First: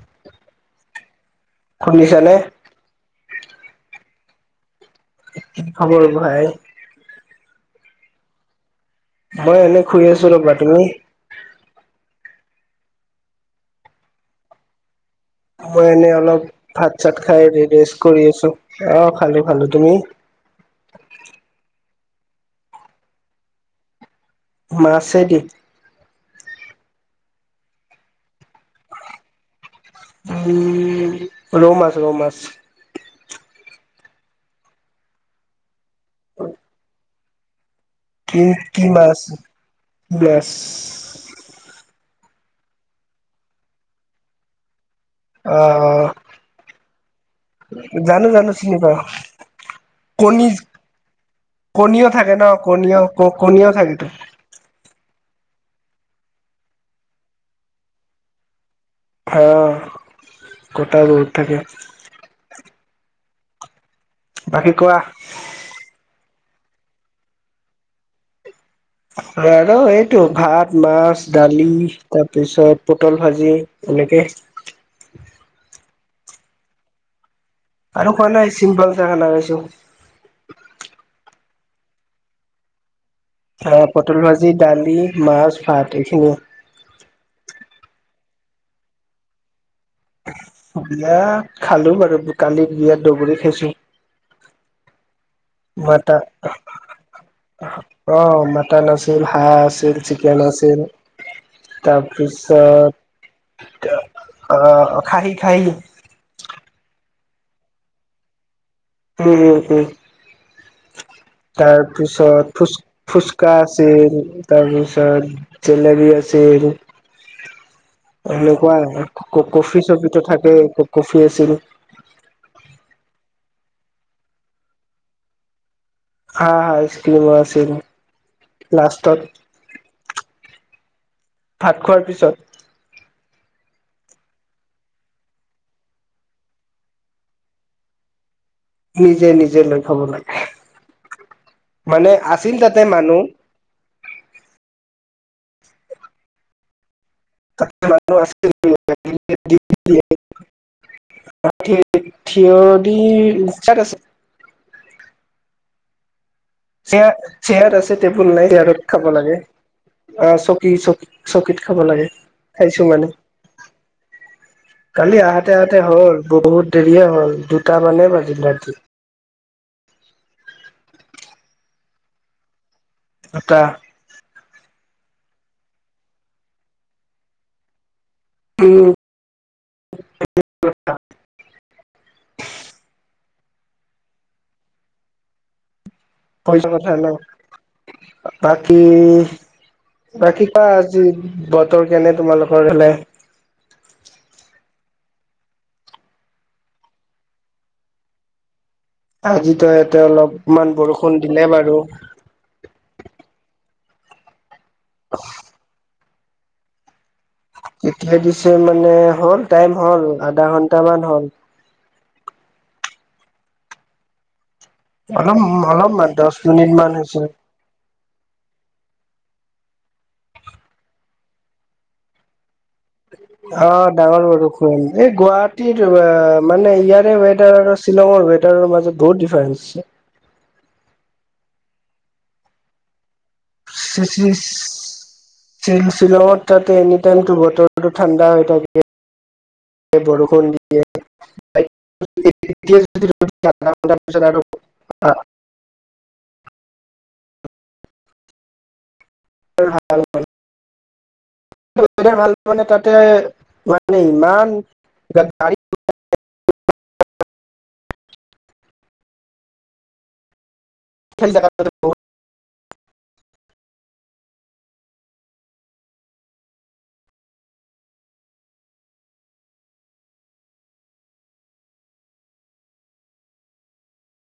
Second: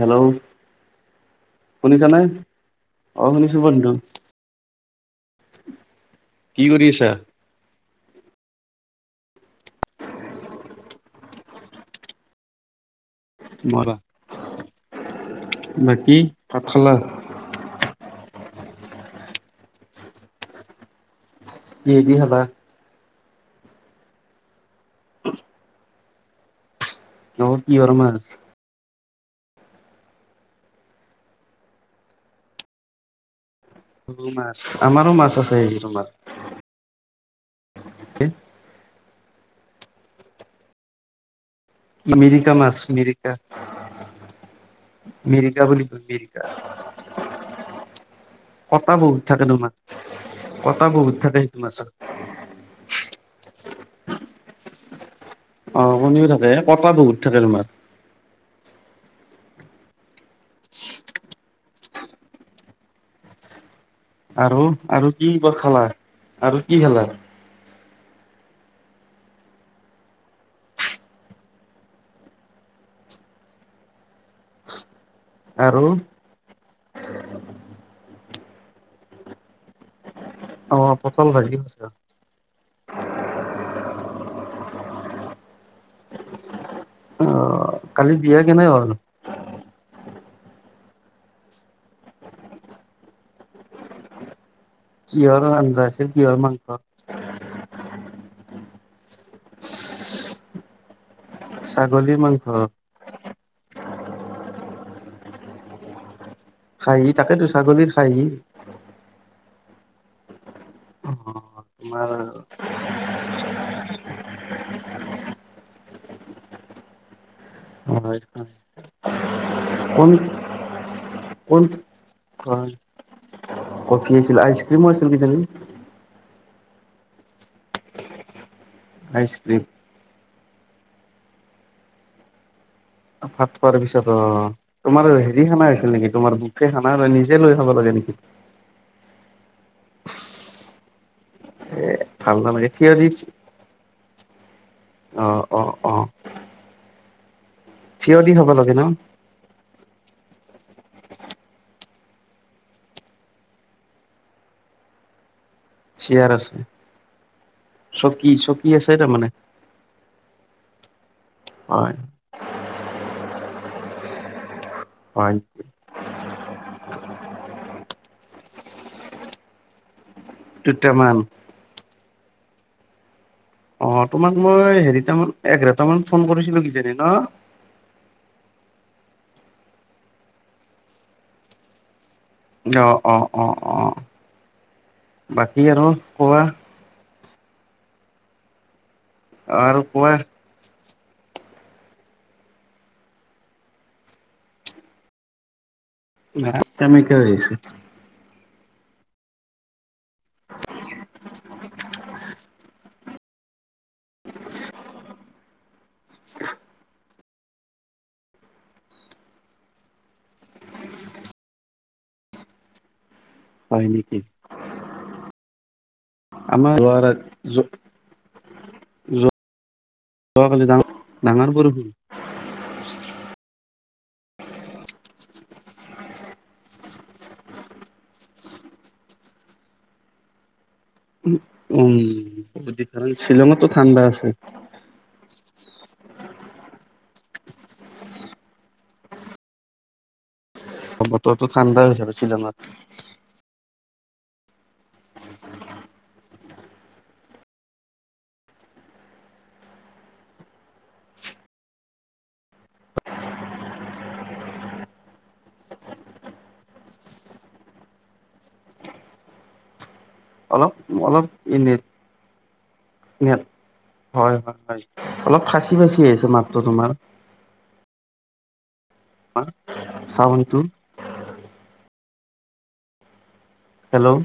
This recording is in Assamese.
হেল্ল'। শুনিছানে? অহ, শুনিছোঁ বন্ধু। [unintelligible] খবৰ ভাই। কি কৰি আছা? মই এনেই শুই আছোঁ ৰবা। তুমি? মৰা। মই এনেই অলপ ভাত খালা? ভাত-চাত খায় ৰেষ্ট কৰি আছোঁ। অহ, খালোঁ, খালোঁ। তুমি? কিহেদি খালা? মাছেদি। অ কিহৰ মাছ? উম' ৰৌ মাছ, ৰৌ মাছ। ৰৌ মাছ, আমাৰো মাছ আছে হেৰিটো মা উম কি মাছ বেছ? বা মিৰিকা মাছ মিৰিকা। অ মিৰিকা বুলি কয় মিৰিকা। জানো জানো চিনি কটা পাও, বহুত থাকে তোমাৰ। কণীজ কটা বহুত থাকে সেইটো মাছত। কণীয়ত থাকে ন কণীও, ক কণীও থাকেতো। অ' কণীও থাকে [unintelligible] বহুত থাকে তোমাৰ। অ' কতা বহুত থাকে। আৰু বাকী কোৱা আৰু কি কত খালা আৰু কি খালা? আৰু এইটো ভাত, মাছ, দালি তাৰ পিছত পটল ভাজি। এনেকে। আৰু। আৰু খোৱা নাই চিম্পাল চা খানা খাইছোঁ। অ' পটল ভাজি। [unintelligible] আহ পটল ভাজি, দালি, মাছ, ভাত এইখিনিয়ে। অ' কালি বিয়া কেনে হ'ল? অ বিয়া খালো বাৰু ব কালি বিয়া দগৰি খাইছো। কিহৰ আঞ্জা আছে কিহৰ মাংস? অহ অ' মাটান আছিল, হাঁহ আছিল, চিকেন আছিল। তাৰ ছাগলীৰ মাংস। পিছত আহ' অ খাহি, খাহি। খায় তাকেতো ছাগলীৰ খায়। উম', উম' অ', তাৰ তোমাৰ পিছত ফুছ ফুচকা আছিল তাৰ পিছত জেলেবী আছিল। হয়', হয়'। ক কফি - চফিটো থাকেই, ক কফি আছিল। হয়, কফি আছিল আইচক্ৰীমো আছিল কিজানি? হা', আইছক্ৰিমো আছিল লাষ্টত। [unintelligible] ভাত খোৱাৰ পিছত। অ ভাত খোৱাৰ পিছত। তোমাৰ হেৰি খানা হৈছিল নেকি তোমাৰ বুখে খানা নিজে লৈ খাব লাগে নেকি? নিজে নিজে লৈ খাব লাগে মানে ভাল আছিল নালাগে তাতে থিয় দি মানুহ। অ', অ', অ'। এ মানুহ থিয় দি খাব আছিল লাগে ন [unintelligible] [unintelligible] থিয় দি ইনষ্ট্ৰাক আছে। চিয়াৰ আছে। চেয়াৰ, চেয়াৰ আছে চকী টেবুল নাই চকী চেয়াৰত আছে খাব তাৰমানে লাগে। অ', চকী চকী চকীত খাব হয় লাগে। খাইছোঁ মানে কালি হয় আহাতে আহাতে হ'ল। বহুত দেৰিয়ে হ'ল, দুটামানে বাজিল ৰাতি। দুটামান? দুটা। অ' তোমাক মই হেৰিটামান এঘাৰটামান ফোন কৰিছিলোঁ কিজানি ন'? উম'। অ' অ' অ' অ', বাকী আৰু কোৱা। [unintelligible] কথা ন, বাকী আৰু কোৱা বাকী কোৱা, আজি বতৰ কেনে তোমালোকৰ ফালে? নাই সেমেকা হৈ আছে। আজিতো ইয়াতে অলপমান বৰষূণ দিলে বাৰু। [inaudible] [inaudible] কেতিয়া দিছে মানে, হ'ল টাইম হ'ল আধা ঘণ্টা মান হ'ল। হয়, নেকি? অলপ অলপমান দহ মিনিট আমাৰ মান হৈছে। [unintelligible] যোৱাকালি ডাঙ-ডাঙৰ বৰষূণ। অ' ডাঙৰ বৰষূণ এই গুৱাহাটীৰ মানে ইয়াৰে ৱেডাৰ আৰু শ্বিলঙৰ ৱেডাৰৰ মাজত বহুত ডিফাৰেন্ঞ্চ আছে। উম, কাৰণ শ্বিলঙতটো ঠাণ্ডা আছে। শ্বিলঙত তাত এনি টাইমটো বতৰটো ঠাণ্ডা হৈ থাকে। এই বৰষূণ বতৰটোতো ঠাণ্ডা হৈ থাকে শ্বিলঙত। [unintelligible] [inaudible] [unintelligible] ভাল পোৱা নে তাতে [unintelligible] অলপ অলপ এ নেট হয় হয়, অলপ ফাচি ফাচি আহিছে মাতটো তোমাৰ। তোমাৰ চাউণ্ডটো। হেল্ল'!